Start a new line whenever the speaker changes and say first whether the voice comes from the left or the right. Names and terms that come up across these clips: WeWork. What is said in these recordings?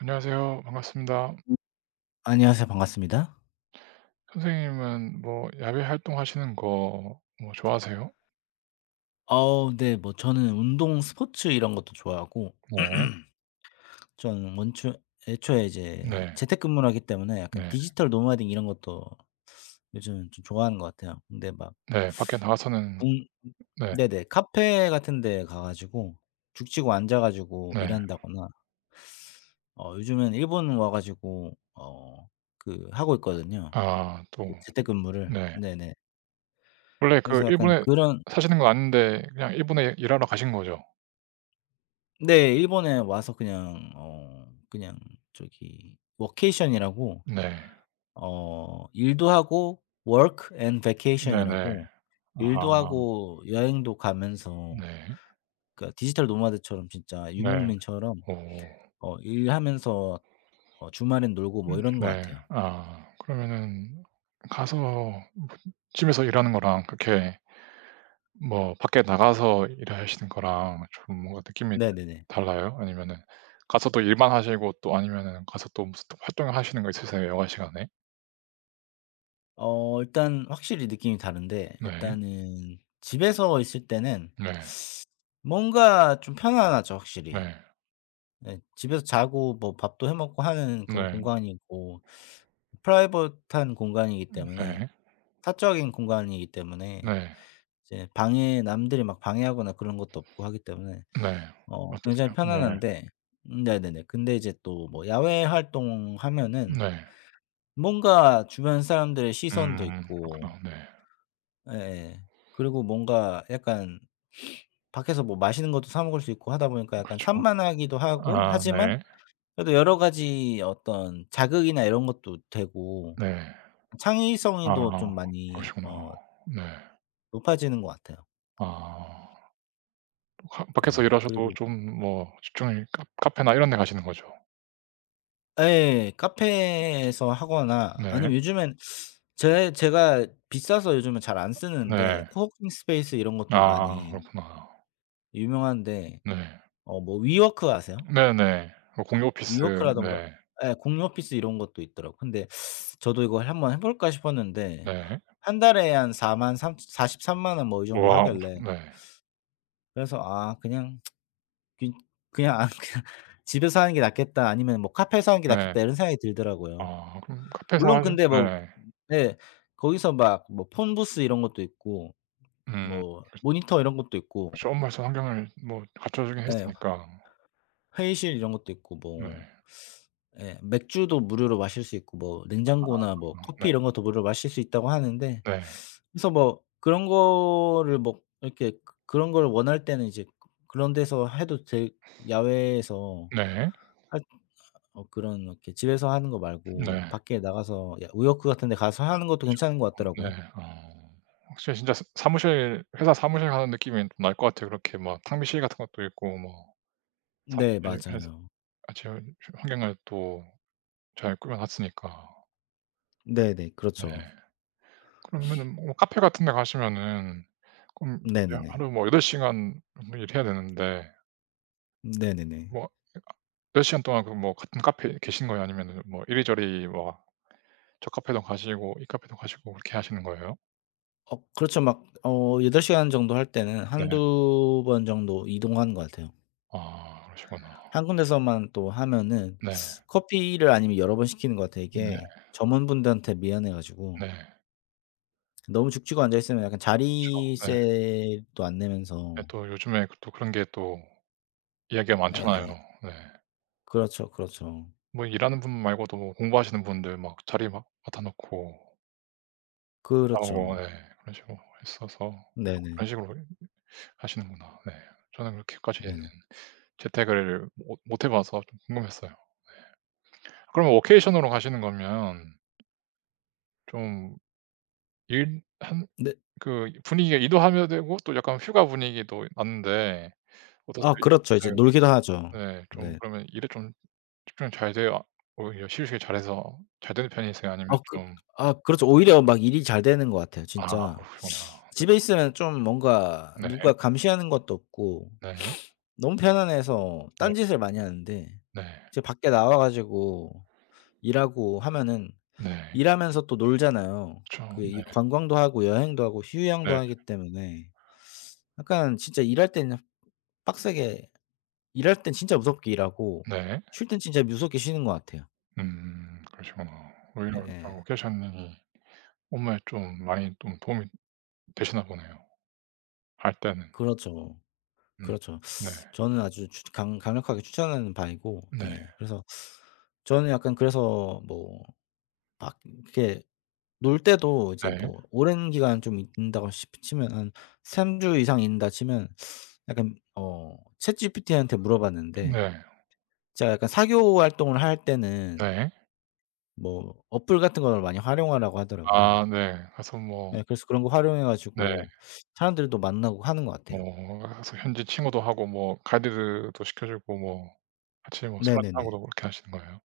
right: 안녕하세요. 반갑습니다.
left: 안녕하세요. 반갑습니다.
right: 선생님은 뭐 야외 활동하시는 거 뭐 좋아하세요?
left: 네. 뭐 저는 운동 스포츠 이런 것도 좋아하고
right: 네.
left: 저는 원초 애초에 이제
right: 네.
left: 재택근무를 하기 때문에 약간
right: 네.
left: 디지털 노마딩 이런 것도 요즘 좀 좋아하는 것 같아요. 근데 막
right: 네. 밖에 나가서는.
left: 군
right: 네.
left: 네네. 카페 같은 데 가 가지고 죽치고 앉아 가지고
right: 네.
left: 일한다거나 요즘엔 일본 와 가지고 하고 있거든요,
right: 아, 또.
left: 그 재택근무를.
right: 네.
left: 네네.
right: 원래 그
left: 그래서 약간
right: 일본에
left: 그런
right: 사시는 건 아닌데 그냥 일본에 일하러 가신 거죠?
left: 네. 일본에 와서 그냥 저기 워케이션이라고
right: 네.
left: 일도 하고 work and vacation
right: 네네.
left: 이라고 일도
right: 아
left: 하고 여행도 가면서
right: 네.
left: 그러니까 디지털 노마드처럼 진짜
right: 네.
left: 유목민처럼
right: 오.
left: 일하면서 주말엔 놀고 뭐 이런 것
right: 네.
left: 같아요.
right: 아, 그러면은 가서 집에서 일하는 거랑 그렇게 뭐 밖에 나가서 일하시는 거랑 좀 뭔가 느낌이
left: 네네네.
right: 달라요? 아니면은 가서 또 일만 하시고 또 아니면은 가서 또 무슨 또 활동을 하시는 거 있으세요, 여가 시간에?
left: 일단 확실히 느낌이 다른데
right: 네.
left: 일단은 집에서 있을 때는
right: 네.
left: 뭔가 좀 편안하죠 확실히.
right: 네.
left: 네. 집에서 자고 뭐 밥도 해 먹고 하는 그런
right: 네.
left: 공간이고 프라이빗한 공간이기 때문에
right: 네.
left: 사적인 공간이기 때문에
right: 네.
left: 이제 방해 남들이 막 방해하거나 그런 것도 없고 하기 때문에
right: 네.
left: 굉장히
right: 어떠세요? 네.
left: 편안한데 네네네. 근데 이제 또 뭐 야외 활동하면은
right: 네.
left: 뭔가 주변 사람들의 시선도
right: 음,
left: 있고
right: 그렇구나. 네.
left: 예예. 그리고 뭔가 약간 밖에서 뭐 맛있는 것도 사 먹을 수 있고 하다 보니까 약간
right: 그렇죠.
left: 산만하기도 하고
right: 아
left: 하지만
right: 네.
left: 그래도 여러 가지 어떤 자극이나 이런 것도 되고
right: 네. 아,
left: 창의성도 좀 많이
right: 그러시구나. 네.
left: 높아지는 것 같아요.
right: 아. 가 밖에서
left: 네.
right: 일하셔도
left: 그리고
right: 좀 뭐 집중이 카 카페나 이런 데 가시는 거죠?
left: 예. 카페에서 하거나
right: 네.
left: 아니면 요즘엔 제 제가 비싸서 요즘은 잘 안 쓰는데
right: 네.
left: 코워킹 스페이스 이런 것도
right: 아,
left: 많이
right: 그렇구나.
left: 유명한데
right: 네.
left: 뭐 위워크 아세요?
right: 네네. 뭐 공유 오피스.
left: 위워크라든가
right: 네.
left: 예. 공유 오피스 이런 것도 있더라고요. 근데 저도 이걸 '한번 해 볼까?' 싶었는데
right: 네.
left: 한 달에 한 4 3 4 3만 원 뭐 이 정도
right: 와 엄청.
left: 하길래
right: 네.
left: 그래서 아 그냥 그 그냥 아 그냥 '집에서 하는 게 낫겠다.' 아니면 뭐 '카페에서 하는 게
right: 네.
left: 낫겠다.' 이런 생각이 들더라고요.
right: 아 그럼 카페에서
left: 물론
right: 하시.
left: 근데 뭐
right: 네.
left: 네 거기서 막 뭐 폰 부스 이런 것도 있고
right: 음.
left: 뭐 모니터 이런 것도 있고
right: 그쵸. 엄에서 환경을 뭐 갖춰주긴
left: 예
right: 했으니까.
left: 회의실 이런 것도 있고
right: 네.
left: 뭐 예 맥주도 무료로 마실 수 있고 뭐 냉장고나 뭐
right: 아 네.
left: 커피 이런 것도 무료로 마실 수 있다고 하는데
right: 네.
left: 그래서 뭐 그런 거를 뭐 이렇게 그런 걸 원할 때는 이제 그런 데서 해도 되 야외에서
right: 네.
left: 할 어 그런 이렇게 집에서 하는 거 말고
right: 네.
left: 밖에 나가서 야 우역 같은 데 가서 하는 것도
right: 그쵸.
left: 괜찮은 것 같더라고요.
right: 네. 어. 확실히 진짜 사 사무실 회사 사무실 가는 느낌이 좀 날 것 같아요. 그렇게 막 탕비실 같은 것도 있고 뭐
left: 네
right: 사무실에서
left: 맞아요.
right: 같이 환경을 또 잘 꾸며 놨으니까.
left: 네네.
right: 네.
left: 그렇죠.
right: 그러면은 뭐 카페 같은 데 가시면은 그럼 이제
left: 네네네.
right: 하루 뭐 8시간 시간 정도 일해야 되는데
left: 네네네.
right: 뭐 몇 시간 동안 그 뭐 같은 카페에 계신 거예요? 아니면은 뭐 이리저리 뭐 저 카페도 가시고 이 카페도 가시고 그렇게 하시는 거예요?
left: 그렇죠. 막 8 시간 정도 할 때는
right: 네.
left: 한두 번 정도 이동하는 것 같아요.
right: 아, 그러시구나.
left: 한 군데서만 또 하면은
right: 네.
left: 커피를 아니면 여러 번 시키는 것 같아요.
right: 네.
left: 이게 점원분들한테 미안해 가지고
right: 네.
left: 너무 죽치고 앉아 있으면 약간
right: 그쵸. 네.
left: 자리세도 안
right: 예,
left: 내면서
right: 또 요즘에 그 또 그런 게 또 이야기가 많잖아요.
left: 예예.
right: 네.
left: 그렇죠, 그렇죠.
right: 뭐 일하는 분 말고도 뭐 공부하시는 분들 막 자리 막 맡아 놓고 나오고.
left: 그렇죠.
right: 예, 그런 식으로 있어서 그런
left: 네네.
right: 식으로 하시는구나. 네. 저는 그렇게까지
left: 네네.
right: 재택을 못 해 봐서 좀 궁금했어요. 그러면 워케이션으로 가시는 거면 좀 일한
left: 네.
right: 그 분위기가 이도하면 되고 또 약간 휴가 분위기도 나는데
left: 아
right: 어떠세요?
left: 그렇죠. 이제
right: 네.
left: 놀기도 하죠.
right: 네. 좀
left: 네.
right: 그러면 일에 좀 집중이 잘 돼요? 오히려 실시길 잘해서 잘 되는 편이세요? 아니면
left: 아 그
right: 좀.
left: 아 그렇죠. 오히려 막 일이 잘 되는 것 같아요
right: 아,
left: 진짜.
right: 그러시구나.
left: 집에 있으면 좀 뭔가
right: 네.
left: 누가 감시하는 것도 없고
right: 네.
left: 너무 편안해서
right: 네.
left: 딴짓을 많이 하는데
right: 네.
left: 이제 밖에 나와 가지고 일하고 하면은
right: 네.
left: 일하면서 또 놀잖아요.
right: 그죠.
left: 그 이 관광도 하고 여행도 하고
right: 네.
left: 휴양도
right: 네.
left: 하기 때문에 약간 진짜 일할 때는 빡세게 일할 땐 진짜 무섭게 일하고
right: 네.
left: 쉴 땐 진짜 무섭게 쉬는 것 같아요.
right: 음. 그러시구나. 오히려 좀
left: 예예.
right: 워케이션이 정말 좀 많이 좀 도움이 되시나 보네요, 할 때는.
left: 그렇죠.
right: 음.
left: 그렇죠.
right: 네.
left: 저는 아주 추 강 강력하게 추천하는 바이고
right: 네.
left: 예 그래서 저는 약간 그래서 뭐 막 이렇게 놀 때도 이제
right: 네.
left: 뭐 오랜 기간 좀 있는다고 시 치면 한 3 주 이상 있는다 치면 약간 챗GPT한테 물어봤는데
right: 네.
left: 제가 약간 사교 활동을 할 때는
right: 네.
left: 뭐 어플 같은 걸 많이 활용하라고 하더라고요.
right: 아 네. 가서 뭐.
left: 예 그래서 그런 거 활용해
right: 네.
left: 가지고 사람들도 만나고 하는 것 같아요.
right: 뭐 가서 현지 친구도 하고 뭐 가이드도 시켜 주고 뭐 같이 뭐 술
left: 네네네.
right: 한잔하고도 그렇게 하시는 거예요?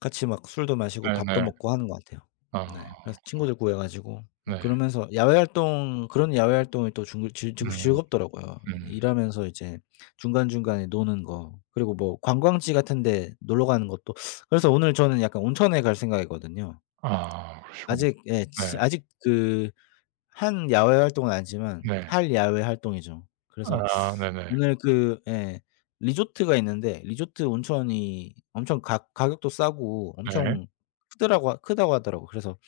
left: 같이 막 술도 마시고 밥도
right: 네네.
left: 먹고 하는 것 같아요. 네.
right: 아
left: 그래서 친구들 구해 가지고
right: 네.
left: 그러면서 야외 활동 그런 야외 활동이 또 중 즐 즐
right: 음.
left: 즐겁더라고요.
right: 음.
left: 일하면서 이제 중간중간에 노는 거 그리고 뭐 관광지 같은 데 놀러 가는 것도 그래서 오늘 저는 약간 온천에 갈 생각이거든요.
right: 아, 그러시구나.
left: 아직 예 지
right: 네.
left: 아직 그 한 야외 활동은 아니지만
right: 네.
left: 할 야외 활동이죠. 그래서
right: 아 네네.
left: 오늘 예 리조트가 있는데 리조트 온천이 엄청 가 가격도 싸고
right: 네.
left: 엄청 크더라고 크다고 하더라고요. 그래서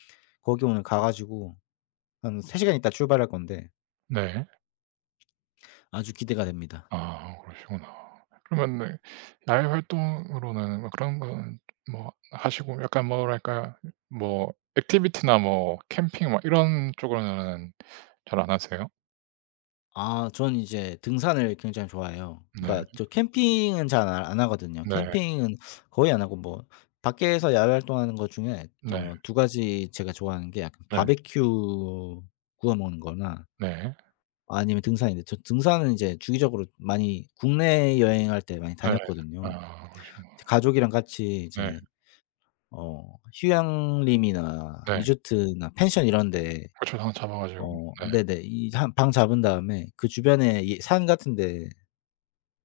left: 거기 오늘 가 가지고 한 3 시간 있다 출발할 건데
right: 네. 네.
left: 아주 기대가 됩니다.
right: 아, 그러시구나. 그러면 네, 야외 활동으로는 뭐 그런 건 뭐 하시고 약간 뭐랄까 뭐 액티비티나 뭐 캠핑 막 이런 쪽으로는 잘 안 하세요?
left: 아 전 이제 등산을 굉장히 좋아해요.
right: 네.
left: 그러니까 저 캠핑은 잘 안 하거든요.
right: 네.
left: 캠핑은 거의 안 하고 뭐 밖에서 야외 활동하는 것 중에
right: 네.
left: 2가지 제가 좋아하는 게 약간
right: 네.
left: 바베큐 구워 먹는 거나
right: 네.
left: 아니면 등산인데 저 등산은 이제 주기적으로 많이 국내 여행할 때 많이
right: 네.
left: 다녔거든요.
right: 아, 그러시구나.
left: 가족이랑 같이
right: 네.
left: 이제 어 휴양림이나
right: 네.
left: 리조트나 펜션 이런 데
right: 그쵸. 당 잡아 가지고. 네.
left: 네네. 이 한 방 잡은 다음에 그 주변에 이 산 같은 데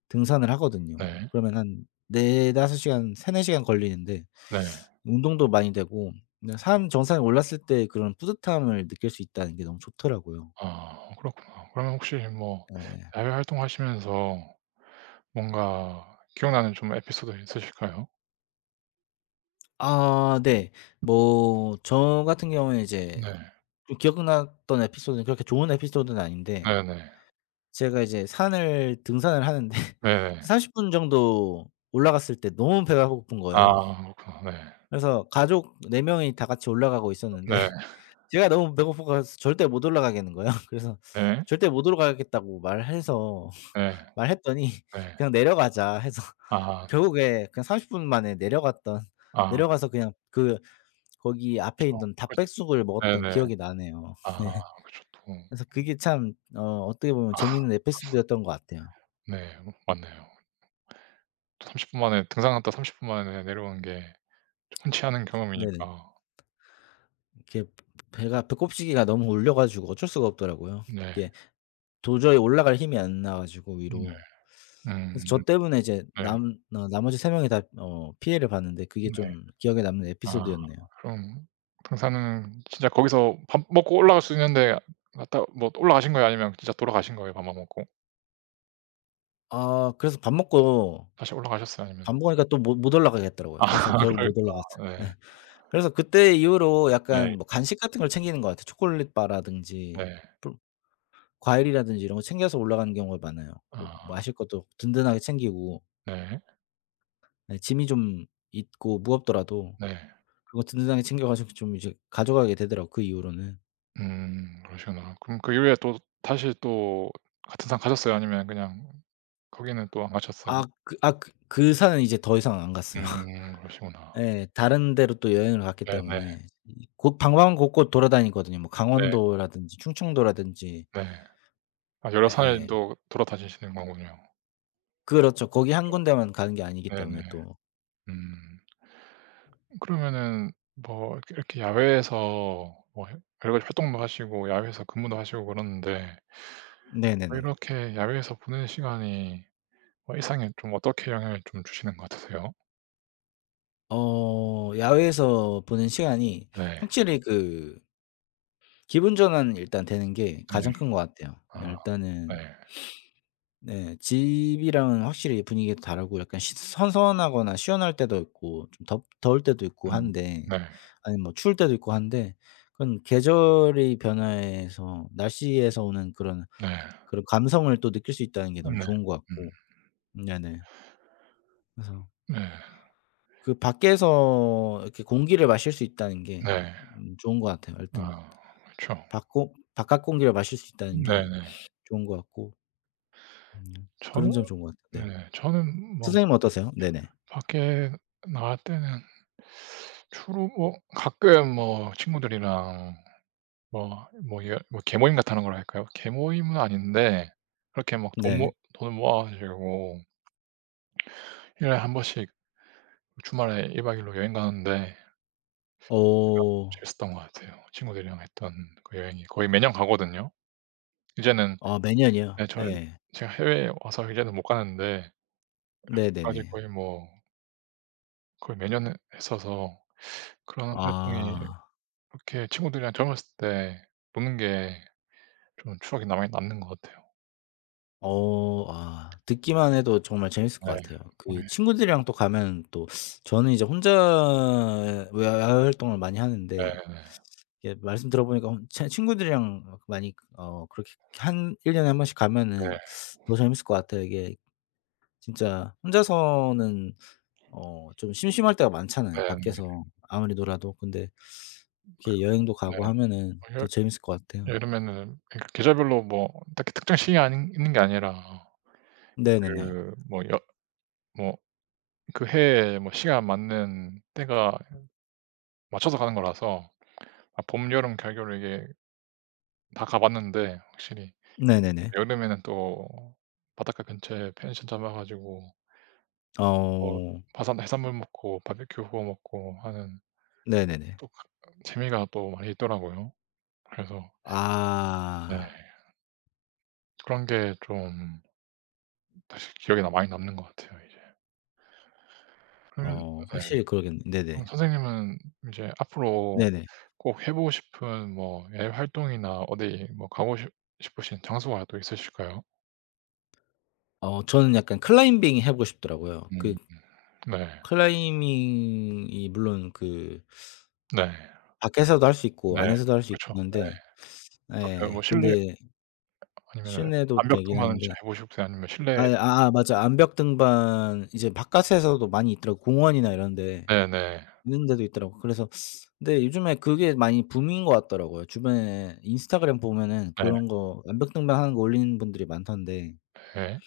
left: 등산을 하거든요.
right: 네.
left: 그러면 한 4-5 시간 3-4 시간 걸리는데
right: 네.
left: 운동도 많이 되고 그냥 산 정상에 올랐을 때 그런 뿌듯함을 느낄 수 있다는 게 너무 좋더라고요.
right: 아, 그렇구나. 그러면 혹시 뭐
left: 예.
right: 야외 활동하시면서 뭔가 기억나는 좀 에피소드 있으실까요?
left: 아 네. 뭐 저 같은 경우에 이제
right: 네.
left: 좀 기억났던 에피소드는 그렇게 좋은 에피소드는 아닌데
right: 네 네.
left: 제가 이제 산을 등산을 하는데
right: 네네.
left: 30분 정도 올라갔을 때 너무 배가 고픈 거예요.
right: 아, 그렇구나.
left: 그래서 가족 4 명이 다 같이 올라가고 있었는데
right: 네.
left: 제가 너무 배고프고 절대 못 올라가겠는 거예요. 그래서
right: 네. 네.
left: 절대 못 올라가겠다고 말해서
right: 네.
left: 말했더니
right: 네.
left: "그냥 내려가자." 해서
right: 아.
left: 결국에 그냥 30분 만에 내려갔던
right: 아.
left: 내려가서 그냥 그 거기 앞에
right: 그쵸.
left: 있던
right: 그쵸.
left: 닭백숙을 먹었던
right: 네네.
left: 기억이 나네요.
right: 아, 그쵸 또.
left: 그래서 그게 참 어떻게 보면
right: 아
left: 재미있는 에피소드였던 것 같아요.
right: 네. 맞네요. 30분 만에 등산갔다 30분 만에 내려오는 게 흔치 않은
left: 네네.
right: 경험이니까.
left: 이렇게 배가 배꼽시계가 너무 울려 가지고 어쩔 수가 없더라고요.
right: 네.
left: 이게 도저히 올라갈 힘이 안 나 가지고
right: 네.
left: 위로. 그래서
right: 음.
left: 저 때문에 이제
right: 네.
left: 남 나 나머지 세 명이 다 피해를 봤는데 그게
right: 네.
left: 좀 기억에 남는
right: 아
left: 에피소드였네요.
right: 그럼 등산은 진짜 거기서 밥 먹고 올라갈 수 있는데 갔다 뭐 올라가신 거예요? 아니면 진짜 돌아가신 거예요, 밥만 먹고?
left: 아 그래서
right: 다시 올라가셨어요?
left: 밥
right: 아니면.
left: 먹으니까 또 못 올라가겠더라고요.
right: 아,
left: 그래서 결국
right: 그러셨구나.
left: 못 올라갔어요. 예.
right: 네.
left: 그래서 그때 이후로
right: 네.
left: 약간 뭐 간식 같은 걸 챙기는 것 같아요. 초콜릿 바라든지
right: 네.
left: 프 과일이라든지 이런 거 챙겨서 올라가는 경우가 많아요. 그
right: 아
left: 마실 것도 든든하게 챙기고
right: 네.
left: 예 짐이 좀 있고 무겁더라도
right: 네.
left: 그거 든든하게 챙겨 가지고 좀 이제 가져가게 되더라고요 그 이후로는.
right: 음, 그러시구나. 그럼 그 이후에 또 다시 또 같은 상 가셨어요? 아니면 그냥 거기는 또 안 가셨어요?
left: 아 그 산은 이제 더 이상 안 갔어요.
right: 음, 그러시구나.
left: 예. 다른 데로 또 여행을 갔기
right: 네네.
left: 때문에 이 곳 방방 곳곳 돌아다니거든요. 뭐
right: 네.
left: 강원도라든지 충청도라든지
right: 네. 아, 여러
left: 예예.
right: 산을도 돌아다니시는 거군요.
left: 그렇죠. 거기 한 군데만 가는 게 아니기
right: 네.
left: 때문에
right: 네.
left: 또.
right: 음. 그러면은 뭐 이렇게 이렇게 야외에서 뭐 여러 가지 활동도 하시고 야외에서 근무도 하시고 그러는데 뭐
left: 네네네.
right: 이렇게 야외에서 보내는 시간이 어 일상에 좀 어떻게 영향을 좀 주시는 것 같으세요?
left: 야외에서 보낸 시간이
right: 네.
left: 확실히 그 기분 전환이 일단 되는 게
right: 네.
left: 가장 큰 것 같아요.
right: 아
left: 일단은
right: 네.
left: 네. 집이랑은 확실히 분위기가 다르고 약간 시 선선하거나 시원할 때도 있고 좀 덥 더울 때도 있고
right: 음.
left: 한데
right: 네.
left: 아니 뭐 추울 때도 있고 한데 그런 계절의 변화에서 날씨에서 오는 그런
right: 네.
left: 그런 감성을 또 느낄 수 있다는 게 너무
right: 네.
left: 좋은 것
right: 음.
left: 같고 네네. 그래서
right: 네.
left: 그 밖에서 이렇게 공기를 마실 수 있다는 게
right: 네.
left: 좋은 것 같아요. 하여튼
right: 아 그쵸.
left: 밖고 바깥 공기를 마실 수 있다는 게
right: 네네.
left: 좋은 것 같고 음
right: 저는.
left: 그런 점 좋은 것 같아요. 네.
right: 네 저는 뭐
left: 선생님은 어떠세요? 네네.
right: 밖에 나갈 때는 주로 뭐 가끔 뭐 친구들이랑 뭐 뭐 예 뭐 계모임 같다는 걸 할까요? 계모임은 아닌데 그렇게 막 돈 모
left: 네.
right: 돈을 모아 가지고 1년 년에 한 번씩 주말에 1박 박 2일 일로 여행 가는데 제가
left: 어.
right: 재밌었던 것 같아요. 친구들이랑 했던 그 여행이 거의 매년 가거든요, 이제는.
left: 아 매년이요?
right: 네. 저
left: 예.
right: 제가 해외에 와서 이 년은 못 가는데 아직
left: 네네네.
right: 거의 뭐 거의 매년 했어서 그런 활동이 이
left: 아.
right: 렇게 친구들이랑 젊었을 때 노는 게 좀 추억이 남아 남는 것 같아요.
left: 듣기만 해도 정말 재밌을 것
right: 네.
left: 같아요.
right: 어
left: 그
right: 예.
left: 친구들이랑 또 가면 또 저는 이제 혼자 외야 야외 활동을 많이 하는데
right: 네네네.
left: 이게 말씀 들어보니까 혼 친 친구들이랑 많이 그렇게 한 1 년에 한 번씩
right: 네.
left: 가면은 더 재밌을 것 같아요. 이게 진짜 혼자서는 좀 심심할 때가 많잖아요,
right: 네 네,
left: 밖에서 아무리 놀아도. 근데 이렇게 여행도 가고
right: 네.
left: 하면은
right: 뭐
left: 더
right: 여
left: 재밌을 것 같아요.
right: 여름에는 그러니까 계절별로 뭐 딱히 특정 시기가 아닌 있는 게 아니라
left: 네네네.
right: 그 뭐 여 뭐 그 해에 뭐 시간 맞는 때가 맞춰서 가는 거라서 아 봄, 여름, 가을, 겨울 이게 다 가 봤는데 확실히
left: 네네네.
right: 여름에는 또 바닷가 근처에 펜션 잡아 가지고 뭐
left: 어.
right: 바산 해산물 먹고 바비큐 구워 먹고 하는
left: 네네네.
right: 또 그 재미가 또 많이 있더라고요. 그래서 네
left: 아.
right: 그런 게 좀 다시 기억에 남 많이 남는 것 같아요, 이제. 그러면 네,
left: 확실히 그러겠네.
right: 그럼
left: 네네.
right: 선생님은 이제 앞으로
left: 네네.
right: 꼭 해 보고 싶은 뭐 여행 활동이나 어디 뭐 가고 싶 싶으신 장소가 또 있으실까요?
left: 저는 약간 클라이밍 해 보고 싶더라고요. 그
right: 음 네.
left: 클라이밍이 물론 그
right: 네.
left: 밖에서도 할 수 있고
right: 네.
left: 안에서도 할 수 있긴
right: 그쵸. 네.
left: 한데
right: 또 그
left: 예
right: 뭐 실내
left: 근데
right: 아니면은
left: 실내도
right: 암벽
left: 되긴
right: 등반은
left: 하는데
right: 해 보고 싶으세요? 아니면 실내.
left: 아 아아 맞아 암벽 등반 이제 바깥에서도 많이 있더라고요 공원이나 이런 데.
right: 네네.
left: 있는 데도 있더라고요. 그래서 근데 요즘에 그게 많이 붐인 것 같더라고요. 주변에 인스타그램 보면은
right: 네
left: 그런 거 암벽 등반하는 거 올리는 분들이 많던데
right: 예.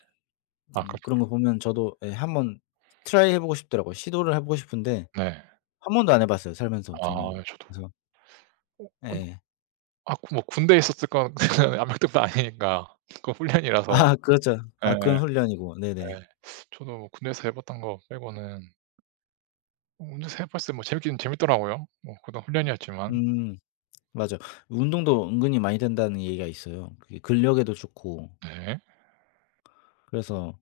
right: 아 그.
left: 그런 거 보면 저도 예 한번 트라이 해 보고 싶더라고요. 시도를 해 보고 싶은데
right: 네.
left: 한 번도 안해 봤어요 살면서 저는.
right: 아 저도
left: 그래서
right: 어 군
left: 예
right: 아 뭐 군대에 있었을 건 암벽등반 아니니까 그건 훈련이라서.
left: 아 그렇죠.
right: 예.
left: 아 그건 훈련이고. 네네.
right: 예. 저도 뭐 군대에서 해 봤던 거 빼고는 뭐 혼자서 해 봤어요. 뭐 재밌긴 재밌더라고요. 뭐 그건 훈련이었지만.
left: 음 맞아 운동도 은근히 많이 된다는 얘기가 있어요. 그게 근력에도 좋고
right: 네.
left: 그래서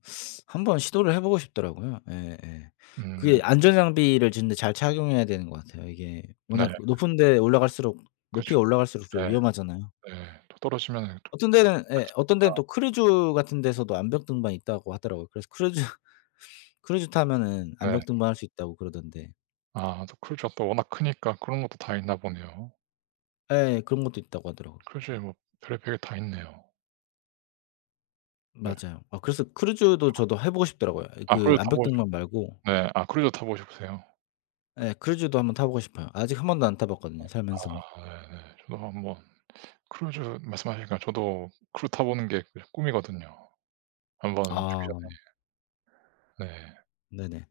left: 한번 시도를 해 보고 싶더라고요. 예예.
right: 음.
left: 그게 안전장비를 진짜 잘 착용해야 되는 것 같아요. 이게
right: 네.
left: 워낙 높은 데 올라갈수록
right: 그렇죠.
left: 높이가 올라갈수록 좀
right: 네
left: 위험하잖아요.
right: 네. 또 떨어지면은 또
left: 어떤 데는 예 어떤 데는
right: 다치니까.
left: 또 크루즈 같은 데서도 암벽 등반 있다고 하더라고요. 그래서 크루즈 크루즈 타면은
right: 네.
left: 암벽 등반할 수 있다고 그러던데
right: 아 또 크루즈가 또 워낙 크니까 그런 것도 다 있나 보네요.
left: 예 예, 그런 것도 있다고 하더라고요.
right: 크루즈에 뭐 별의별 게 다 있네요. 네.
left: 맞아요. 아 그래서 크루즈도 저도 해 보고 싶더라고요. 예,
right: 아
left: 그
right: 크루즈 타
left: 암벽
right: 보고 싶.
left: 등반 말고
right: 네. 아 크루즈 타 보고 싶으세요?
left: 예 크루즈도 한번 타 보고 싶어요. 아직 한 번도 안 타 봤거든요 살면서.
right: 아 네네. 저도 한번 크루즈 말씀하시니까 저도 크루 타 보는 게 그 꿈이거든요. 한번 죽기
left: 아
right: 전에. 네.
left: 네네.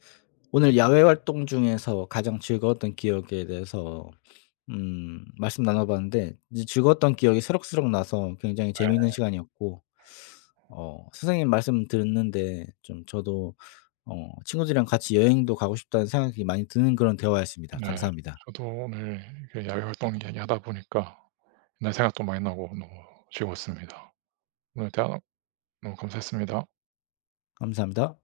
left: 오늘 야외 활동 중에서 가장 즐거웠던 기억에 대해서 말씀 나눠 봤는데 이제 즐거웠던 기억이 새록새록 나서 굉장히 재미있는 시간이었고 선생님 말씀 듣는데 좀 저도 친구들이랑 같이 여행도 가고 싶다는 생각이 많이 드는 그런 대화였습니다.
right: 네.
left: 감사합니다.
right: 저도 오늘 이렇게 야외 활동 이야기하다 보니까 옛날 생각도 많이 나고 너무 즐거웠습니다. 오늘 대화 너무 감사했습니다.
left: 감사합니다.